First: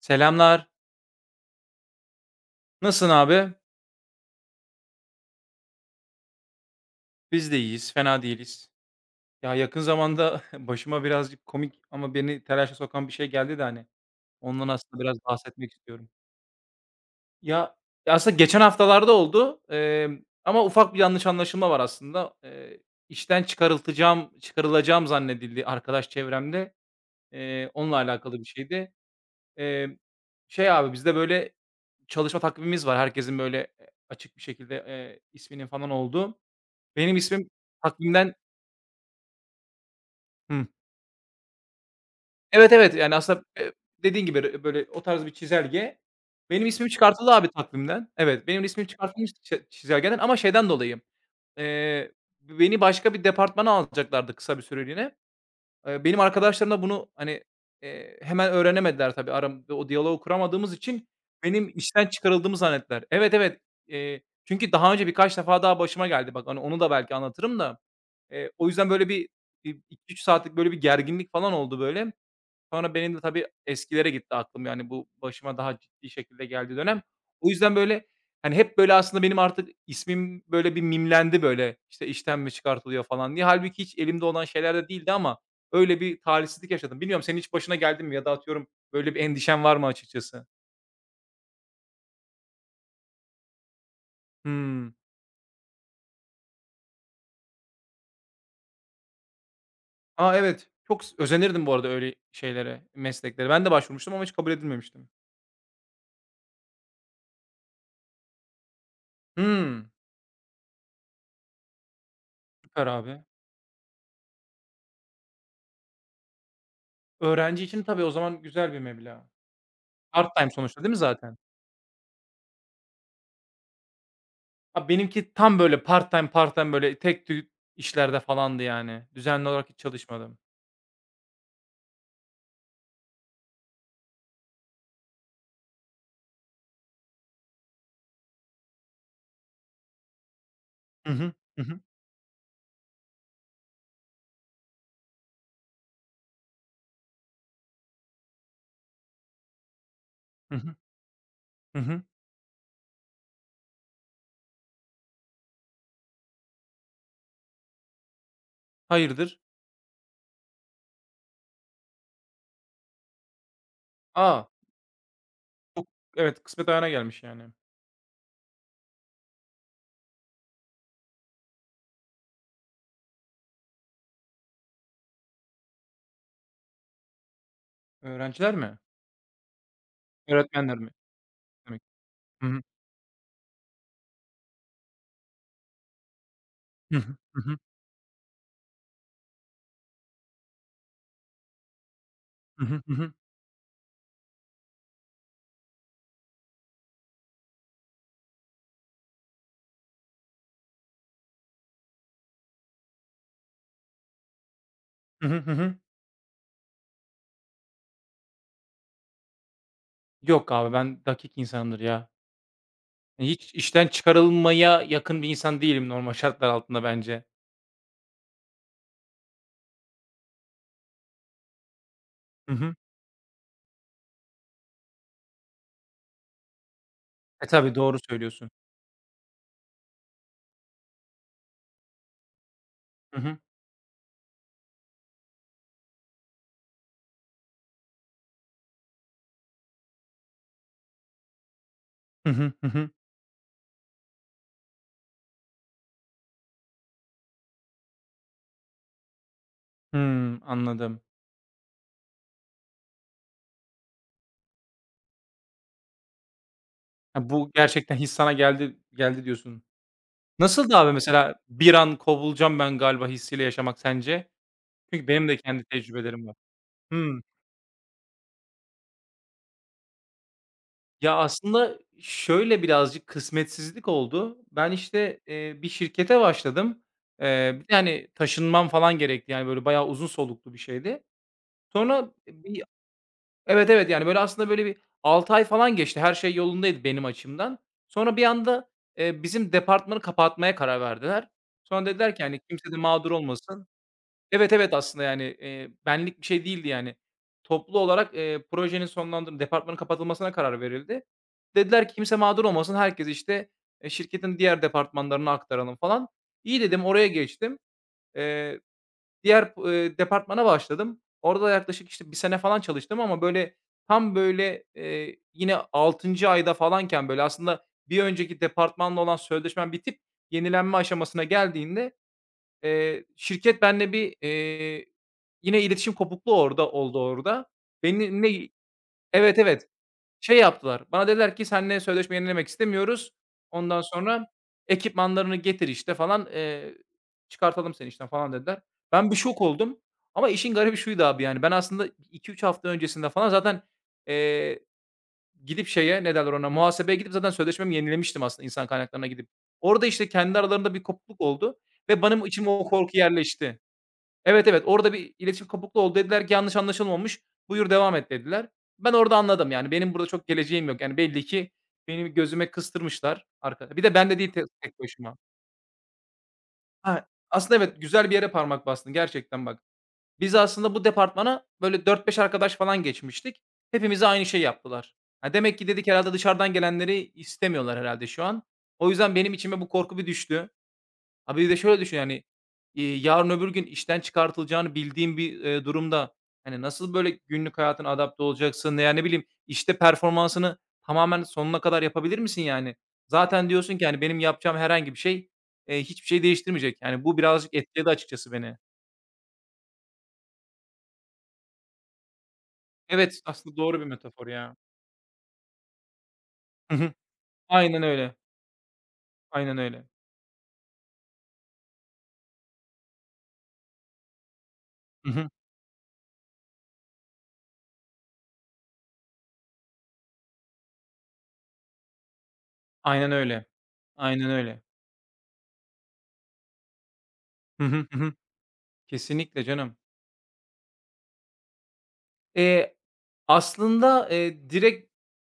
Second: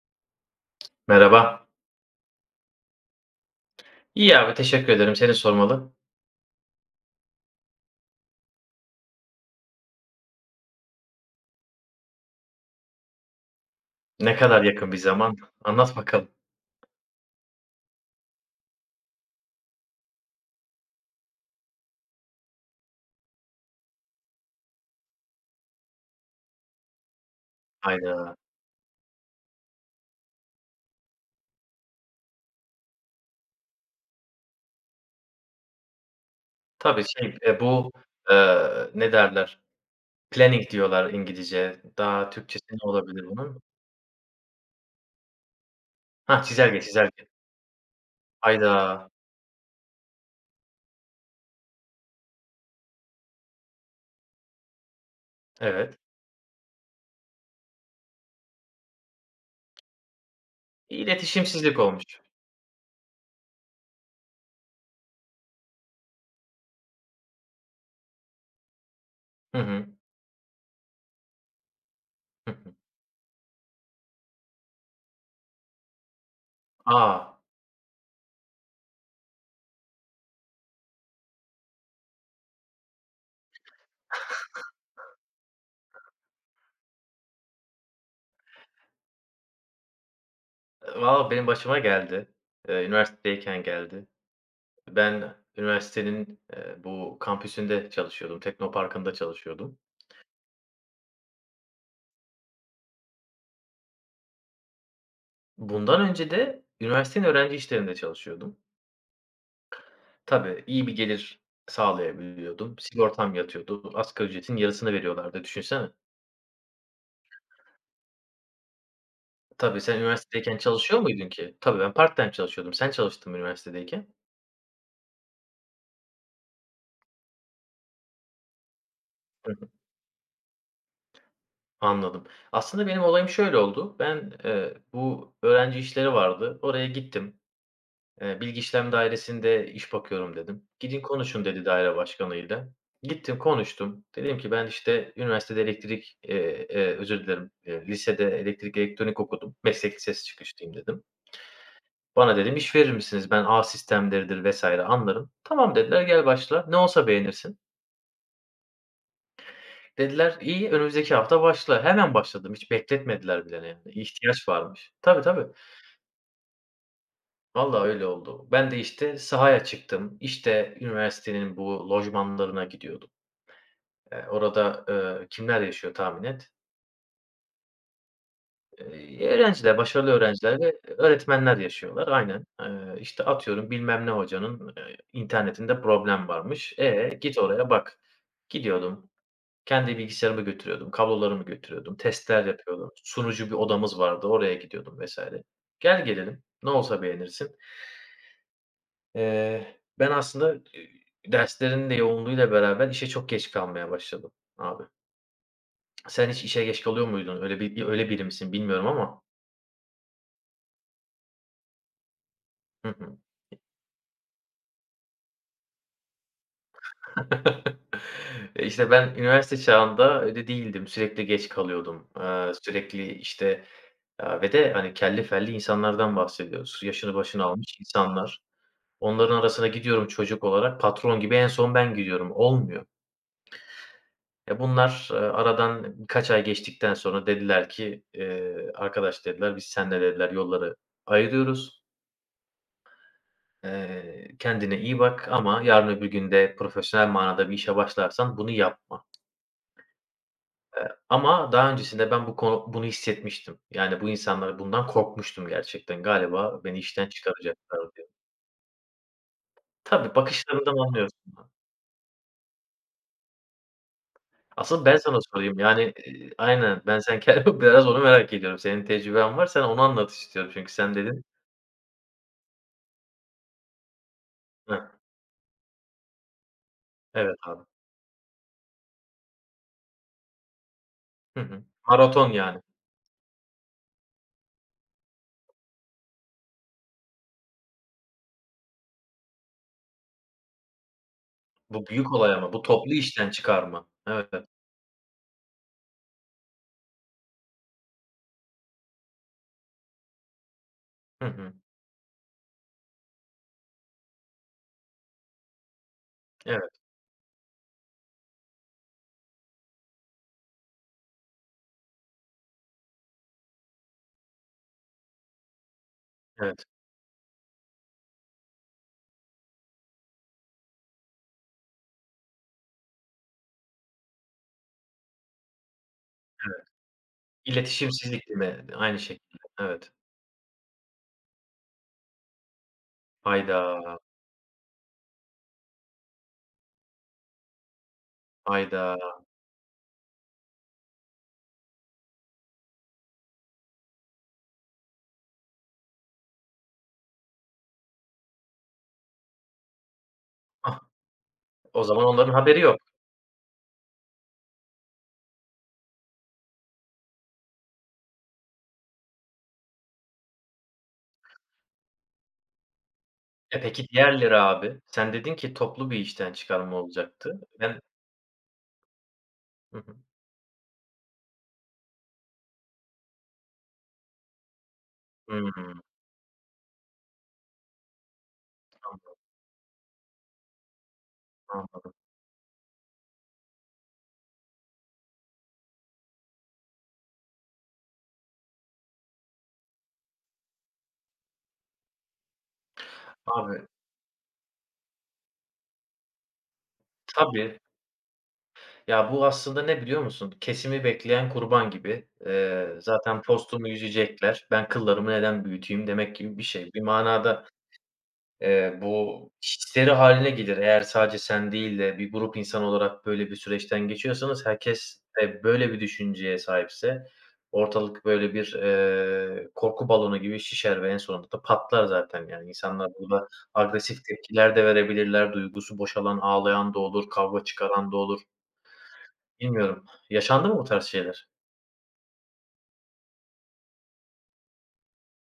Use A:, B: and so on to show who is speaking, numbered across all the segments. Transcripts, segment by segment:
A: Selamlar.
B: Merhaba.
A: Nasılsın abi?
B: İyi abi, teşekkür ederim. Seni sormalı.
A: Biz de iyiyiz, fena değiliz. Ya, yakın zamanda başıma birazcık komik ama beni telaşa sokan bir şey geldi de hani
B: Ne kadar
A: ondan
B: yakın bir
A: aslında biraz
B: zaman?
A: bahsetmek
B: Anlat
A: istiyorum.
B: bakalım.
A: Ya, ya, aslında geçen haftalarda oldu, ama ufak bir yanlış anlaşılma var aslında. İşten çıkarılacağım zannedildi arkadaş çevremde. Onunla
B: Hayda.
A: alakalı bir şeydi. Emm, Şey abi bizde böyle çalışma takvimimiz var. Herkesin böyle, açık bir şekilde, isminin falan olduğu.
B: Tabii
A: Benim ismim takvimden.
B: ne derler?
A: Hıh.
B: Planning diyorlar İngilizce. Daha Türkçesi
A: Evet,
B: ne
A: evet, yani,
B: olabilir
A: aslında,
B: bunun?
A: dediğin gibi, böyle o tarz bir çizelge.
B: Ha
A: Benim
B: çizelge,
A: ismim
B: çizelge.
A: çıkartıldı abi takvimden. Evet, benim ismim
B: Hayda.
A: çıkartılmış çizelgeden ama şeyden dolayı, eee, beni başka bir departmana alacaklardı kısa bir süreliğine.
B: Evet.
A: Benim arkadaşlarım da bunu, hani, hemen öğrenemediler tabii. Aramızda o diyaloğu kuramadığımız için benim
B: İletişimsizlik
A: işten
B: olmuş.
A: çıkarıldığımı zannettiler. Evet, evet. Çünkü daha önce birkaç defa daha başıma geldi. Bak, hani, onu da belki anlatırım da. O yüzden böyle bir,
B: Hı hı.
A: 2-3 saatlik böyle bir gerginlik falan oldu böyle.
B: Hı hı.
A: Sonra benim de tabii eskilere gitti aklım, yani, bu başıma daha ciddi şekilde geldi dönem.
B: A!
A: O yüzden, böyle, hani, hep, böyle, aslında benim artık ismim, böyle, bir mimlendi, böyle, işte, işten mi çıkartılıyor falan diye. Hâlbuki hiç elimde olan şeyler de değildi ama öyle bir talihsizlik yaşadım. Bilmiyorum senin hiç başına geldi mi ya da atıyorum böyle bir endişen var mı açıkçası?
B: Valla benim başıma geldi. Üniversitedeyken geldi.
A: Hımm.
B: Ben üniversitenin bu kampüsünde çalışıyordum. Teknoparkı'nda çalışıyordum.
A: A, evet. Çok özenirdim bu arada öyle şeylere, mesleklere. Ben de başvurmuştum ama hiç kabul edilmemiştim.
B: Bundan önce de üniversitenin öğrenci işlerinde çalışıyordum.
A: Hımm.
B: Tabii, iyi bir gelir sağlayabiliyordum.
A: Süper abi.
B: Sigortam yatıyordu. Asgari ücretin yarısını veriyorlardı, düşünsene.
A: Öğrenci için tabii o zaman güzel bir meblağ.
B: Tabii, sen
A: Part time
B: üniversitedeyken
A: sonuçta değil mi
B: çalışıyor muydun
A: zaten?
B: ki? Tabii, ben part time çalışıyordum. Sen çalıştın mı üniversitedeyken?
A: A, benimki tam böyle part time, böyle tek tük işlerde falandı yani. Düzenli
B: Hı hı,
A: olarak hiç çalışmadım.
B: anladım. Aslında benim olayım şöyle oldu. Ben bu öğrenci işleri vardı. Oraya gittim. Bilgi işlem dairesinde iş bakıyorum dedim. Gidin
A: Hı hı.
B: konuşun
A: Hı
B: dedi
A: hı.
B: daire başkanıyla. Gittim konuştum. Dedim ki ben işte üniversitede özür dilerim, lisede elektrik elektronik okudum. Meslek lisesi
A: Hı
B: çıkışlıyım
A: hı.
B: dedim.
A: Hı hı.
B: Bana dedim iş verir misiniz? Ben ağ sistemleridir vesaire anlarım. Tamam dediler gel başla. Ne olsa beğenirsin.
A: Hayırdır?
B: Dediler iyi önümüzdeki hafta başla. Hemen başladım. Hiç bekletmediler bile yani.
A: A!
B: İhtiyaç varmış. Tabii tabii.
A: Çok evet, kısmet ayağına gelmiş yani.
B: Vallahi öyle oldu. Ben de, işte, sahaya çıktım. İşte, üniversitenin bu lojmanlarına gidiyordum. Orada kimler yaşıyor tahmin et?
A: Öğrenciler mi?
B: Öğrenciler, başarılı öğrenciler ve
A: Öğretmenler mi?
B: öğretmenler
A: Demek.
B: yaşıyorlar. Aynen.
A: Hı hı.
B: İşte, atıyorum bilmem ne hocanın internetinde problem varmış.
A: Hı hı.
B: E, git
A: Hı hı.
B: oraya bak. Gidiyordum. Kendi bilgisayarımı götürüyordum. Kablolarımı götürüyordum. Testler
A: Hı hı.
B: yapıyordum.
A: Hı hı.
B: Sunucu bir odamız vardı. Oraya gidiyordum vesaire. Gel gelelim ne olsa beğenirsin. Ben aslında derslerin de yoğunluğuyla beraber işe çok geç kalmaya başladım abi.
A: Hı hı. Hı hı.
B: Sen hiç işe geç kalıyor muydun? Öyle bir öyle biri misin bilmiyorum ama.
A: Yok abi ben dakik insanımdır ya.
B: Hı hı.
A: Hiç işten çıkarılmaya yakın bir insan değilim normal şartlar altında bence.
B: E, işte ben üniversite çağında öyle değildim. Sürekli geç kalıyordum.
A: Hı hı.
B: Ve de, hani, kelli felli insanlardan bahsediyoruz. Yaşını başını
A: E, tabii
B: almış
A: doğru
B: insanlar.
A: söylüyorsun.
B: Onların arasına gidiyorum çocuk olarak. Patron gibi en son ben gidiyorum. Olmuyor.
A: Hı hı.
B: E, bunlar, aradan birkaç ay geçtikten sonra dediler ki, "Arkadaş" dediler, "Biz seninle" dediler, "Yolları ayırıyoruz.
A: Hı hı. Hı hı.
B: Kendine iyi bak ama yarın öbür gün de profesyonel manada bir işe başlarsan bunu yapma."
A: Hımm, anladım.
B: Ama daha öncesinde ben bu konu bunu hissetmiştim. Yani, bu insanlara bundan korkmuştum gerçekten. Galiba beni işten
A: Ha, bu
B: çıkaracaklar
A: gerçekten
B: diye.
A: his sana geldi diyorsun.
B: Tabii, bakışlarından
A: Nasıldı abi mesela
B: anlıyorsun.
A: bir an kovulacağım ben galiba hissiyle yaşamak sence?
B: Asıl ben
A: Çünkü
B: sana
A: benim de
B: sorayım.
A: kendi
B: Yani,
A: tecrübelerim
B: eee,
A: var.
B: aynen. Ben sen
A: Hımm.
B: biraz onu merak ediyorum. Senin tecrüben var. Sen onu anlat istiyorum çünkü sen
A: Ya,
B: dedin.
A: aslında şöyle birazcık kısmetsizlik oldu. Ben,
B: Hıh.
A: işte, bir şirkete başladım.
B: Evet abi.
A: Bir de, hani, taşınmam falan gerekti. Yani, böyle, bayağı uzun soluklu bir şeydi.
B: Hı hı.
A: Sonra
B: Maraton yani.
A: bir Evet, evet, yani, böyle, aslında, böyle, bir 6 ay falan geçti. Her şey yolundaydı benim açımdan. Sonra bir anda, bizim departmanı kapatmaya karar verdiler.
B: Bu
A: Sonra
B: büyük
A: dediler ki,
B: olay
A: hani,
B: ama bu
A: kimse de
B: toplu
A: mağdur
B: işten
A: olmasın.
B: çıkarma. Evet.
A: Evet, evet, aslında, yani, benlik bir şey değildi, yani. Toplu olarak, projenin sonlandırıl departmanın kapatılmasına karar verildi.
B: Hı hı.
A: Dediler ki kimse mağdur olmasın. Herkes, işte, şirketin diğer departmanlarına aktaralım falan. İyi
B: Evet,
A: dedim, oraya geçtim. Eee Diğer departmana başladım. Orada da yaklaşık, işte, bir sene falan çalıştım ama, böyle, tam, böyle, yine altıncı ayda
B: evet,
A: falanken, böyle, aslında bir önceki departmanla olan sözleşmem bitip yenilenme aşamasına geldiğinde, şirket benimle bir, yine iletişim kopukluğu
B: evet.
A: orada oldu.
B: İletişimsizlik değil
A: Benimle
B: mi? Aynı şekilde.
A: Evet, evet.
B: Evet.
A: Şey yaptılar, bana dediler ki "Seninle sözleşme yenilemek istemiyoruz. Ondan
B: Hayda,
A: sonra ekipmanlarını getir, işte, falan, çıkartalım seni işten." falan dediler.
B: hayda.
A: Ben bir şok oldum ama işin garibi şuydu abi, yani, ben aslında 2-3 hafta öncesinde falan zaten, eee, gidip şeye, ne derler ona, muhasebeye gidip zaten sözleşmemi yenilemiştim aslında insan kaynaklarına gidip. Orada, işte, kendi aralarında
B: Ah,
A: bir kopukluk oldu
B: o
A: ve
B: zaman
A: benim
B: onların
A: içime
B: haberi
A: o
B: yok.
A: korku yerleşti. Evet, evet, orada bir iletişim kopukluğu oldu. Dediler ki "Yanlış anlaşılma olmuş, buyur devam et." dediler. Ben orada anladım, yani, benim burada çok geleceğim yok. Yani, belli ki benim gözüme kıstırmışlar
B: E,
A: Bir
B: peki
A: de ben de değil
B: diğerleri
A: tek
B: abi? Sen
A: başıma.
B: dedin ki toplu bir işten çıkarma
A: Ha,
B: olacaktı.
A: aslında
B: Ben
A: evet, güzel bir yere parmak bastın gerçekten bak.
B: Hı hı.
A: Biz aslında bu departmana böyle dört beş arkadaş falan geçmiştik. Hepimize aynı şey yaptılar. Ha, demek ki
B: Hımm.
A: dedik herhalde dışarıdan gelenleri istemiyorlar herhalde şu an. O
B: Anladım,
A: yüzden benim içime bu korku bir düştü. Abi bir de şöyle
B: anladım.
A: düşün yani, yarın öbür gün işten çıkartılacağını bildiğin bir, durumda, hani, nasıl böyle günlük hayatına adapte olacaksın ya ne bileyim, işte performansını tamamen sonuna kadar yapabilir misin yani? Zaten
B: Abi
A: diyorsun ki, hani, benim yapacağım herhangi bir şey, hiçbir şey değiştirmeyecek. Yani bu birazcık
B: tabii.
A: etkiledi açıkçası beni.
B: Ya, bu aslında ne biliyor musun? Kesimi bekleyen kurban gibi.
A: Evet,
B: Zaten
A: aslında
B: postumu
A: doğru bir metafor
B: yüzecekler.
A: ya.
B: Ben kıllarımı neden büyüteyim demek gibi bir şey.
A: Hı
B: Bir
A: hı.
B: manada
A: Aynen öyle,
B: Bu
A: aynen öyle.
B: histeri haline gelir. Eğer sadece sen değil de bir grup insan olarak böyle bir süreçten geçiyorsanız, herkes
A: Hı hı.
B: de böyle bir düşünceye sahipse ortalık böyle bir korku balonu gibi şişer ve en sonunda da patlar zaten. Yani insanlar
A: Aynen
B: burada
A: öyle.
B: agresif
A: Aynen
B: tepkiler
A: öyle.
B: de verebilirler. Duygusu boşalan, ağlayan da olur, kavga
A: Hı hı,
B: çıkaran da
A: hı hı.
B: olur.
A: Kesinlikle canım.
B: Bilmiyorum. Yaşandı mı bu tarz şeyler?
A: Eee, aslında,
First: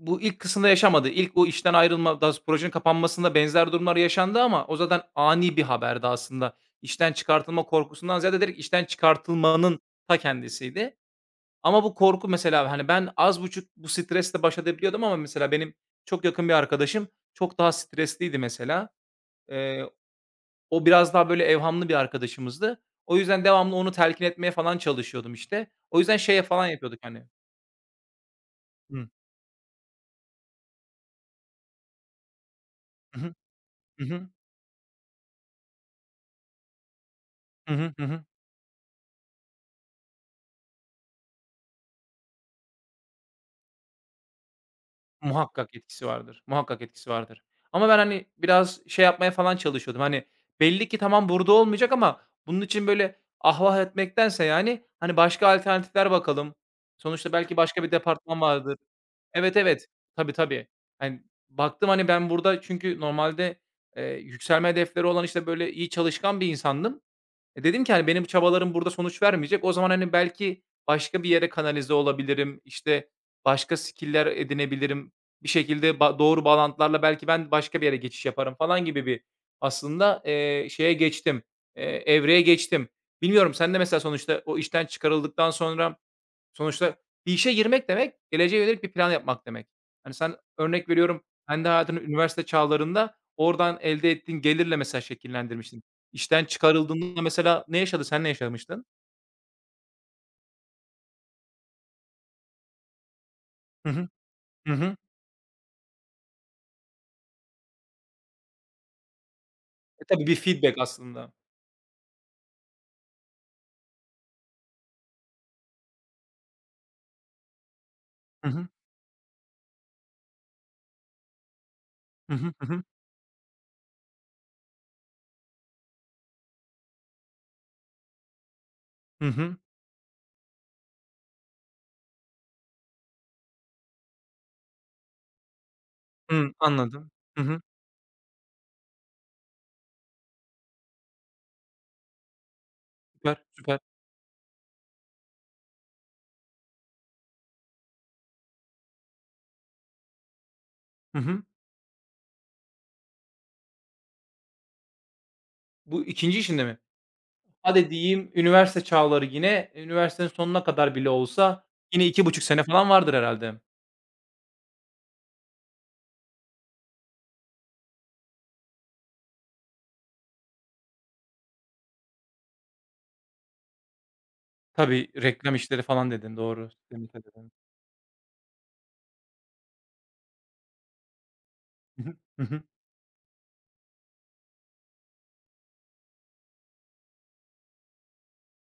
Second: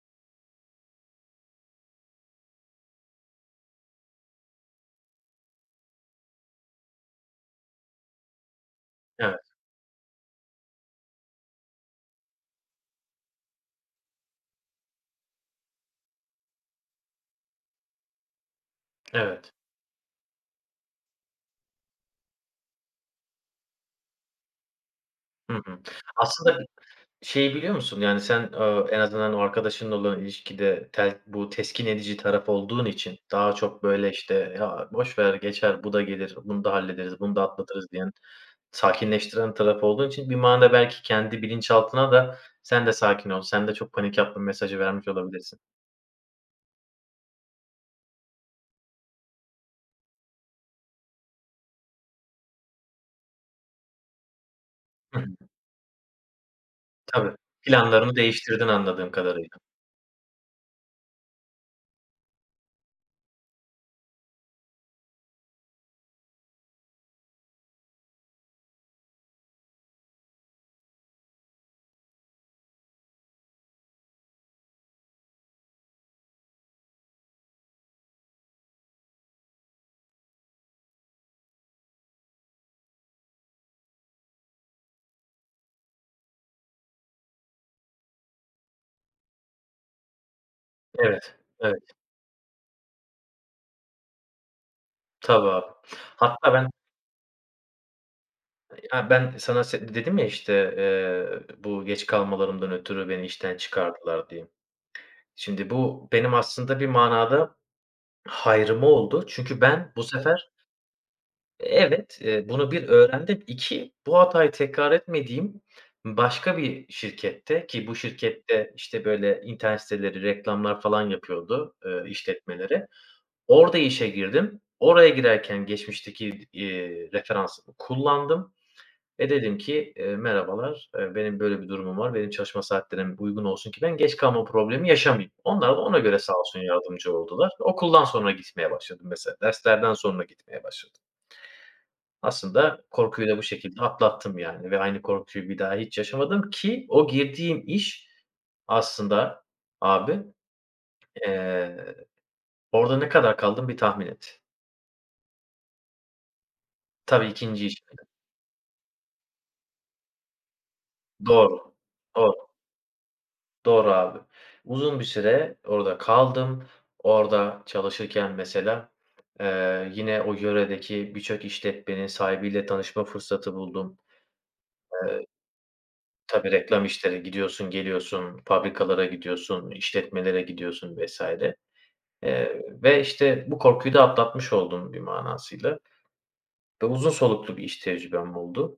A: Bu ilk kısımda yaşamadı. İlk o işten ayrılma, daha doğrusu projenin kapanmasında benzer durumlar yaşandı ama o zaten ani bir haberdi aslında. İşten çıkartılma korkusundan ziyade direkt işten
B: Evet,
A: çıkartılmanın ta kendisiydi. Ama bu korku mesela, hani, ben az buçuk bu stresle baş edebiliyordum ama mesela benim çok yakın bir arkadaşım çok daha stresliydi mesela.
B: evet.
A: Eee, O biraz daha böyle evhamlı bir arkadaşımızdı. O yüzden devamlı onu telkin etmeye falan çalışıyordum,
B: Hı
A: işte.
B: hı.
A: O yüzden şeye
B: Aslında
A: falan yapıyorduk, hani.
B: şeyi biliyor musun? Yani, sen, en azından o arkadaşınla olan ilişkide bu teskin edici taraf olduğun için daha çok,
A: Hı
B: böyle,
A: hı.
B: işte, "Ya, boş ver, geçer, bu da gelir, bunu da hallederiz, bunu da
A: Hı
B: atlatırız."
A: hı. Hı
B: diyen,
A: hı.
B: sakinleştiren taraf olduğun için bir manada belki kendi bilinçaltına da "Sen de sakin ol, sen de çok panik yapma." mesajı vermiş olabilirsin.
A: Muhakkak etkisi vardır, muhakkak etkisi vardır. Ama ben, hani, biraz şey yapmaya falan çalışıyordum, hani, belli ki tamam burada olmayacak ama bunun için böyle ah vah etmektense, yani, hani,
B: Hı hı.
A: başka alternatifler bakalım. Sonuçta
B: Tabii.
A: belki başka bir
B: Planlarını
A: departman
B: değiştirdin
A: vardır.
B: anladığım kadarıyla.
A: Evet, evet. Tabii, tabii. Hani, baktım, hani, ben burada çünkü normalde, yükselme hedefleri olan, işte, böyle iyi çalışkan bir insandım. E, dedim ki, hani, benim çabalarım burada sonuç vermeyecek. O zaman, hani, belki başka bir yere kanalize olabilirim, işte, başka skill'ler edinebilirim. Bir şekilde doğru bağlantılarla belki ben başka bir yere geçiş yaparım falan gibi bir aslında, evreye geçtim. Bilmiyorum sen de mesela sonuçta o işten çıkarıldıktan sonra. Sonuçta bir işe girmek demek, geleceğe yönelik bir plan yapmak demek. Hani, sen örnek veriyorum
B: Evet,
A: kendi
B: evet.
A: hayatını üniversite çağlarında oradan elde ettiğin gelirle mesela
B: Tabii abi.
A: şekillendirmiştin. İşten
B: Hatta ben
A: çıkarıldığında mesela ne yaşadı sen ne yaşamıştın?
B: ya, ben sana dedim ya, işte, bu geç kalmalarımdan ötürü beni işten
A: Hı hı.
B: çıkardılar diye.
A: Hı hı.
B: Şimdi bu benim aslında bir manada hayrıma oldu. Çünkü ben bu
A: E, tabii bir
B: sefer
A: feedback aslında.
B: evet, bunu bir öğrendim. 2 bu hatayı tekrar etmediğim başka bir şirkette ki bu
A: Hı hı.
B: şirkette, işte, böyle internet siteleri, reklamlar falan yapıyordu,
A: Hı hı. Hı hı.
B: işletmelere. Orada işe girdim. Oraya girerken geçmişteki referansımı kullandım.
A: Hı
B: Ve
A: hı.
B: dedim ki, "Merhabalar, benim böyle bir durumum var. Benim çalışma saatlerim uygun olsun ki ben geç kalma problemi yaşamayayım." Onlar da ona göre sağ
A: Hımm,
B: olsun
A: anladım.
B: yardımcı
A: Hı
B: oldular.
A: hı.
B: Okuldan sonra gitmeye başladım mesela, derslerden sonra gitmeye başladım. Aslında korkuyu da
A: Süper,
B: bu
A: süper.
B: şekilde atlattım yani ve aynı korkuyu bir daha hiç yaşamadım ki o girdiğim iş aslında abi,
A: Hı hı.
B: eee, orada ne kadar kaldım bir tahmin et.
A: Bu ikinci işinde mi?
B: Tabii ikinci
A: Hadi
B: işimdi.
A: diyeyim üniversite çağları yine, üniversitenin sonuna kadar bile olsa
B: Doğru,
A: yine iki
B: doğru.
A: buçuk sene falan vardır herhâlde.
B: Doğru abi. Uzun bir süre orada kaldım. Orada çalışırken mesela, yine o yöredeki birçok işletmenin sahibiyle tanışma fırsatı buldum.
A: Tabii,
B: Eee,
A: reklam işleri falan dedin,
B: tabii
A: doğru.
B: reklam
A: Simit
B: işleri,
A: dedin.
B: gidiyorsun, geliyorsun, fabrikalara gidiyorsun, işletmelere gidiyorsun vesaire.
A: Hı hı. Hı hı.
B: Ve işte bu korkuyu da atlatmış oldum bir manasıyla ve uzun soluklu bir iş tecrübem oldu.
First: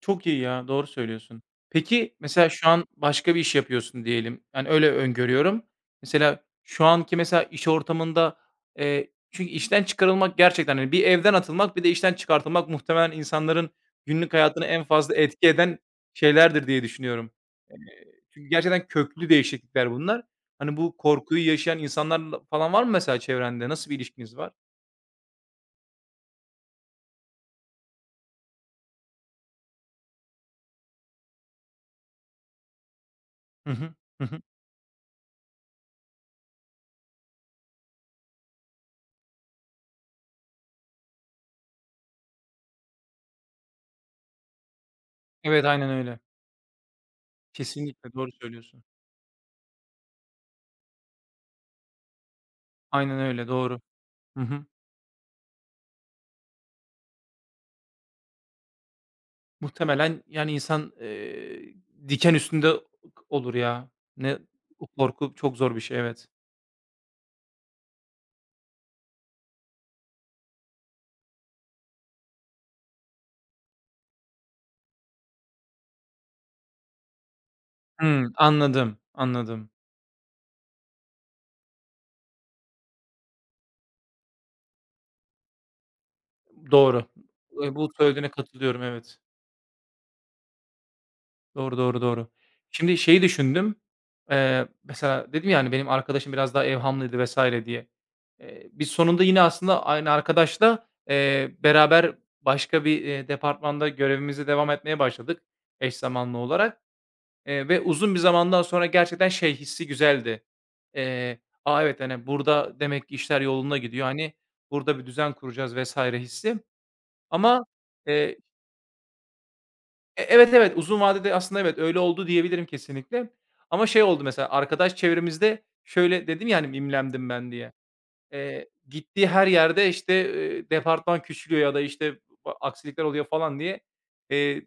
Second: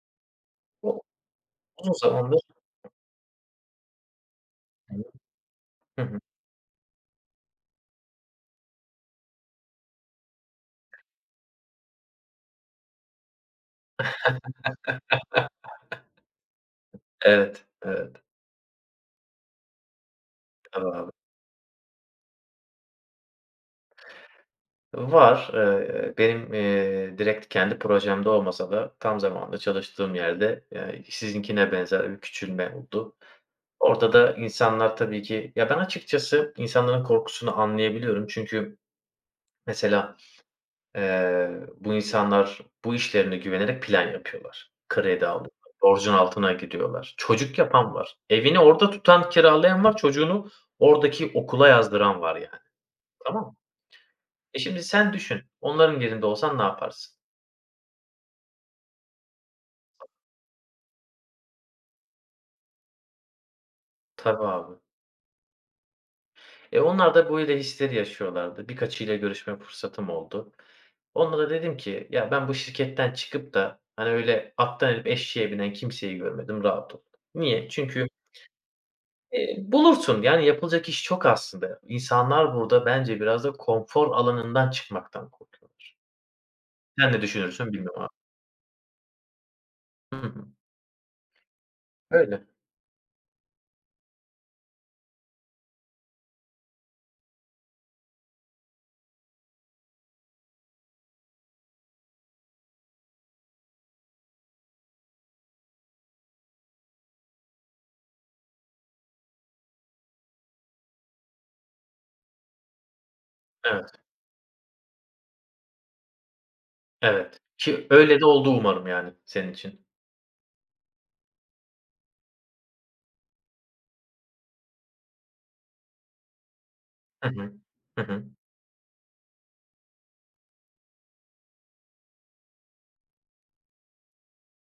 A: Çok iyi ya, doğru
B: O
A: söylüyorsun.
B: uzun
A: Peki,
B: zamandır
A: mesela şu an başka bir iş yapıyorsun diyelim. Yani, öyle öngörüyorum.
B: Hı hı.
A: Mesela şu anki mesela iş ortamında, çünkü işten çıkarılmak gerçekten, hani, bir evden atılmak, bir de işten çıkartılmak muhtemelen insanların günlük hayatını en fazla etki eden şeylerdir diye düşünüyorum.
B: Evet,
A: Eee,
B: evet.
A: çünkü gerçekten köklü değişiklikler bunlar. Hani,
B: Tabii
A: bu
B: abi.
A: korkuyu yaşayan insanlarla falan var mı mesela çevrende? Nasıl bir ilişkiniz var?
B: Var. Benim direkt kendi projemde olmasa da tam zamanlı çalıştığım yerde, sizinkine benzer bir küçülme oldu.
A: Hı hı.
B: Orada
A: Hı
B: da
A: hı.
B: insanlar tabii ki ya, ben açıkçası insanların korkusunu anlayabiliyorum. Çünkü mesela, eee, bu insanlar bu işlerine güvenerek plan yapıyorlar. Kredi
A: Evet,
B: alıyorlar,
A: aynen
B: borcun
A: öyle.
B: altına gidiyorlar. Çocuk yapan
A: Kesinlikle
B: var.
A: doğru
B: Evini
A: söylüyorsun.
B: orada tutan, kiralayan var. Çocuğunu oradaki okula yazdıran var yani.
A: Aynen
B: Tamam
A: öyle,
B: mı?
A: doğru. Hı
B: E,
A: hı.
B: şimdi sen düşün, onların yerinde olsan ne yaparsın?
A: Muhtemelen yani insan, diken üstünde olur ya. Ne
B: Tabii abi.
A: o korku çok zor bir şey, evet.
B: E, onlar da böyle hisleri yaşıyorlardı. Birkaçıyla görüşme fırsatım oldu. Onlara da dedim ki, "Ya, ben bu şirketten çıkıp da, hani, öyle attan inip eşeğe binen kimseyi görmedim, rahat ol." Niye? Çünkü,
A: Hımm, anladım,
B: eee,
A: anladım.
B: bulursun. Yani yapılacak iş çok aslında. İnsanlar burada bence biraz da konfor alanından çıkmaktan korkuyorlar.
A: Doğru.
B: Sen ne düşünürsün
A: Bu
B: bilmiyorum abi.
A: söylediğine katılıyorum, evet.
B: Hı hı.
A: Doğru, doğru, doğru.
B: Öyle.
A: Şimdi şeyi düşündüm, mesela dedim ya, hani, benim arkadaşım biraz daha evhamlıydı vs. diye. Biz sonunda yine aslında aynı arkadaşla, beraber başka bir, departmanda görevimize devam etmeye başladık eş zamanlı olarak, ve uzun bir zamandan sonra gerçekten şey hissi güzeldi. Eee, "A, evet, hani, burada demek ki işler yolunda
B: Evet,
A: gidiyor. Hani, burada bir düzen kuracağız." vesaire hissi
B: evet.
A: ama,
B: Ki öyle de
A: eee
B: oldu umarım yani senin için.
A: evet, evet, uzun vadede aslında evet, öyle oldu diyebilirim kesinlikle. Ama şey oldu mesela arkadaş çevremizde şöyle dedim yani hani,
B: Hı
A: mimlendim ben
B: hı.
A: diye.
B: Hı hı.
A: Gittiği her yerde, işte, departman küçülüyor ya da, işte, aksilikler oluyor falan diye, eee,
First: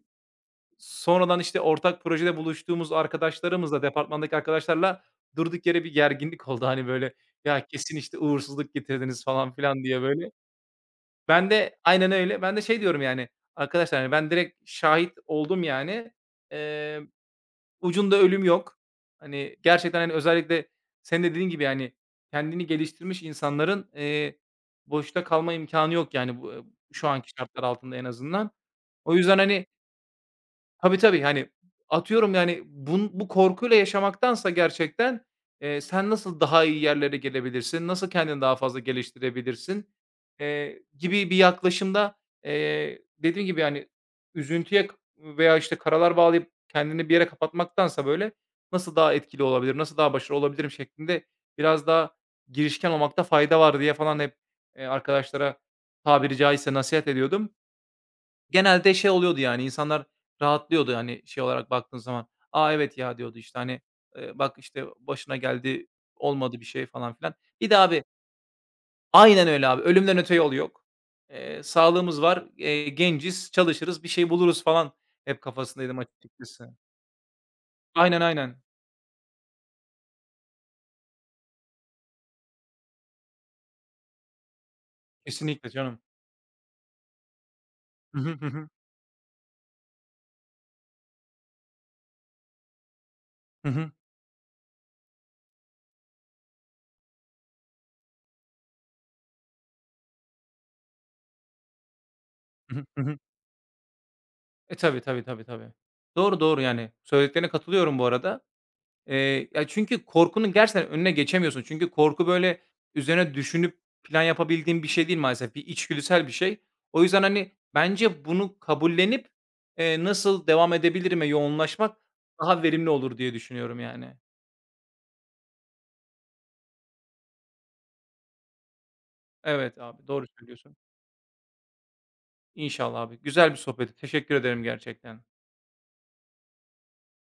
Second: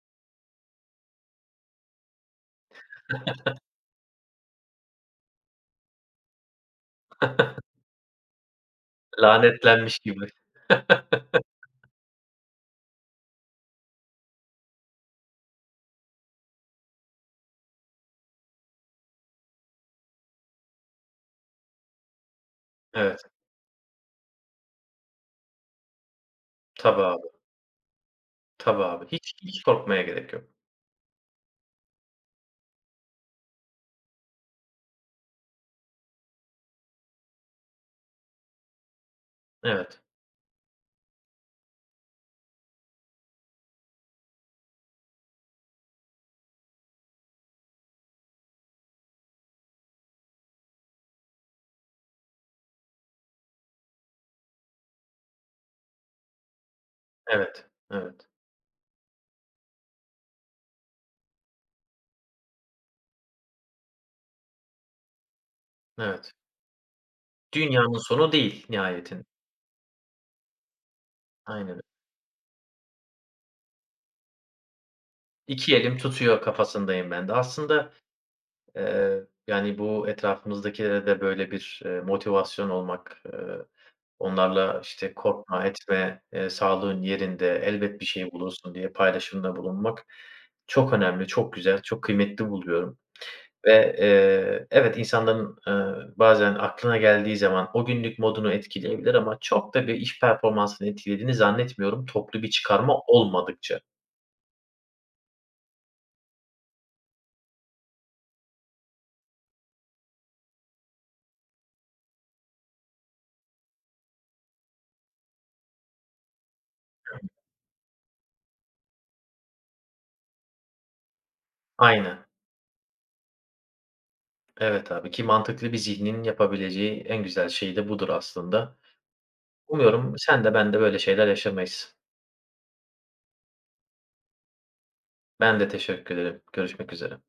A: sonradan, işte, ortak projede buluştuğumuz arkadaşlarımızla, departmandaki arkadaşlarla durduk yere bir gerginlik oldu. Hani, böyle, "Ya, kesin, işte, uğursuzluk getirdiniz." falan filan
B: Lanetlenmiş
A: diye
B: gibi.
A: böyle. Ben de Aynen öyle. Ben de şey diyorum yani, "Arkadaşlar, hani, ben direkt şahit oldum yani. Eee, ucunda ölüm yok." Hani, gerçekten, hani, özellikle sen de dediğin gibi, yani kendini
B: Evet.
A: geliştirmiş insanların, boşta kalma imkânı yok yani bu,
B: Tabii
A: şu
B: abi.
A: anki şartlar altında en azından.
B: Tabii abi.
A: O
B: Hiç
A: yüzden,
B: hiç
A: hani,
B: korkmaya gerek yok.
A: tabii, tabii. Hani, atıyorum, yani, bu korkuyla yaşamaktansa gerçekten, sen nasıl daha iyi yerlere gelebilirsin, nasıl kendini daha fazla geliştirebilirsin,
B: Evet,
A: gibi bir yaklaşımda, dediğim gibi, hani, üzüntüye veya, işte, karalar bağlayıp kendini bir yere kapatmaktansa, böyle, nasıl daha etkili olabilir nasıl daha başarılı olabilirim şeklinde biraz daha girişken olmakta fayda var diye falan hep, arkadaşlara tabiri caizse nasihat ediyordum.
B: evet, evet,
A: Genelde şey oluyordu yani, insanlar rahatlıyordu, hani, şey olarak baktığın zaman. "A, evet ya." diyordu, işte, hani, "Bak, işte, başına geldi,
B: evet.
A: olmadı bir şey." falan filan. Bir de
B: Dünyanın
A: abi.
B: sonu değil nihayetinde.
A: Aynen öyle abi. Ölümden öte yol yok.
B: Aynen öyle.
A: Sağlığımız var, genciz, çalışırız, bir şey buluruz falan hep
B: "İki elim
A: kafasındaydım
B: tutuyor."
A: açıkçası.
B: kafasındayım ben de. Aslında,
A: Aynen, aynen.
B: eee, yani, bu etrafımızdakilere de böyle bir motivasyon olmak, onlarla, işte, "Korkma,
A: Kesinlikle canım.
B: etme, eee, sağlığın yerinde, elbet bir
A: Hı
B: şey
A: hı, hı hı.
B: bulursun." diye paylaşımda bulunmak çok önemli, çok güzel, çok kıymetli buluyorum.
A: Hı hı,
B: Ve, evet, insanların bazen aklına geldiği zaman o günlük modunu etkileyebilir ama çok da bir iş performansını etkilediğini zannetmiyorum, toplu bir
A: hı
B: çıkarma
A: hı, hı hı.
B: olmadıkça.
A: E, tabii, tabii, tabii, tabii. Doğru, doğru yani. Söylediklerine katılıyorum bu arada. Ya, çünkü korkunun gerçekten önüne geçemiyorsun. Çünkü korku, böyle, üzerine düşünüp plan yapabildiğin bir şey değil maalesef. Bir içgüdüsel bir şey. O yüzden, hani, bence bunu kabullenip, nasıl devam edebilirime yoğunlaşmak
B: Aynen.
A: daha verimli olur diye düşünüyorum yani.
B: Evet abi ki mantıklı bir zihnin yapabileceği en güzel şey de budur aslında.
A: Evet abi,
B: Umuyorum
A: doğru
B: sen de ben
A: söylüyorsun.
B: de böyle şeyler yaşamayız.
A: İnşallah abi. Güzel bir sohbetti. Teşekkür ederim gerçekten.
B: Ben de teşekkür ederim. Görüşmek üzere.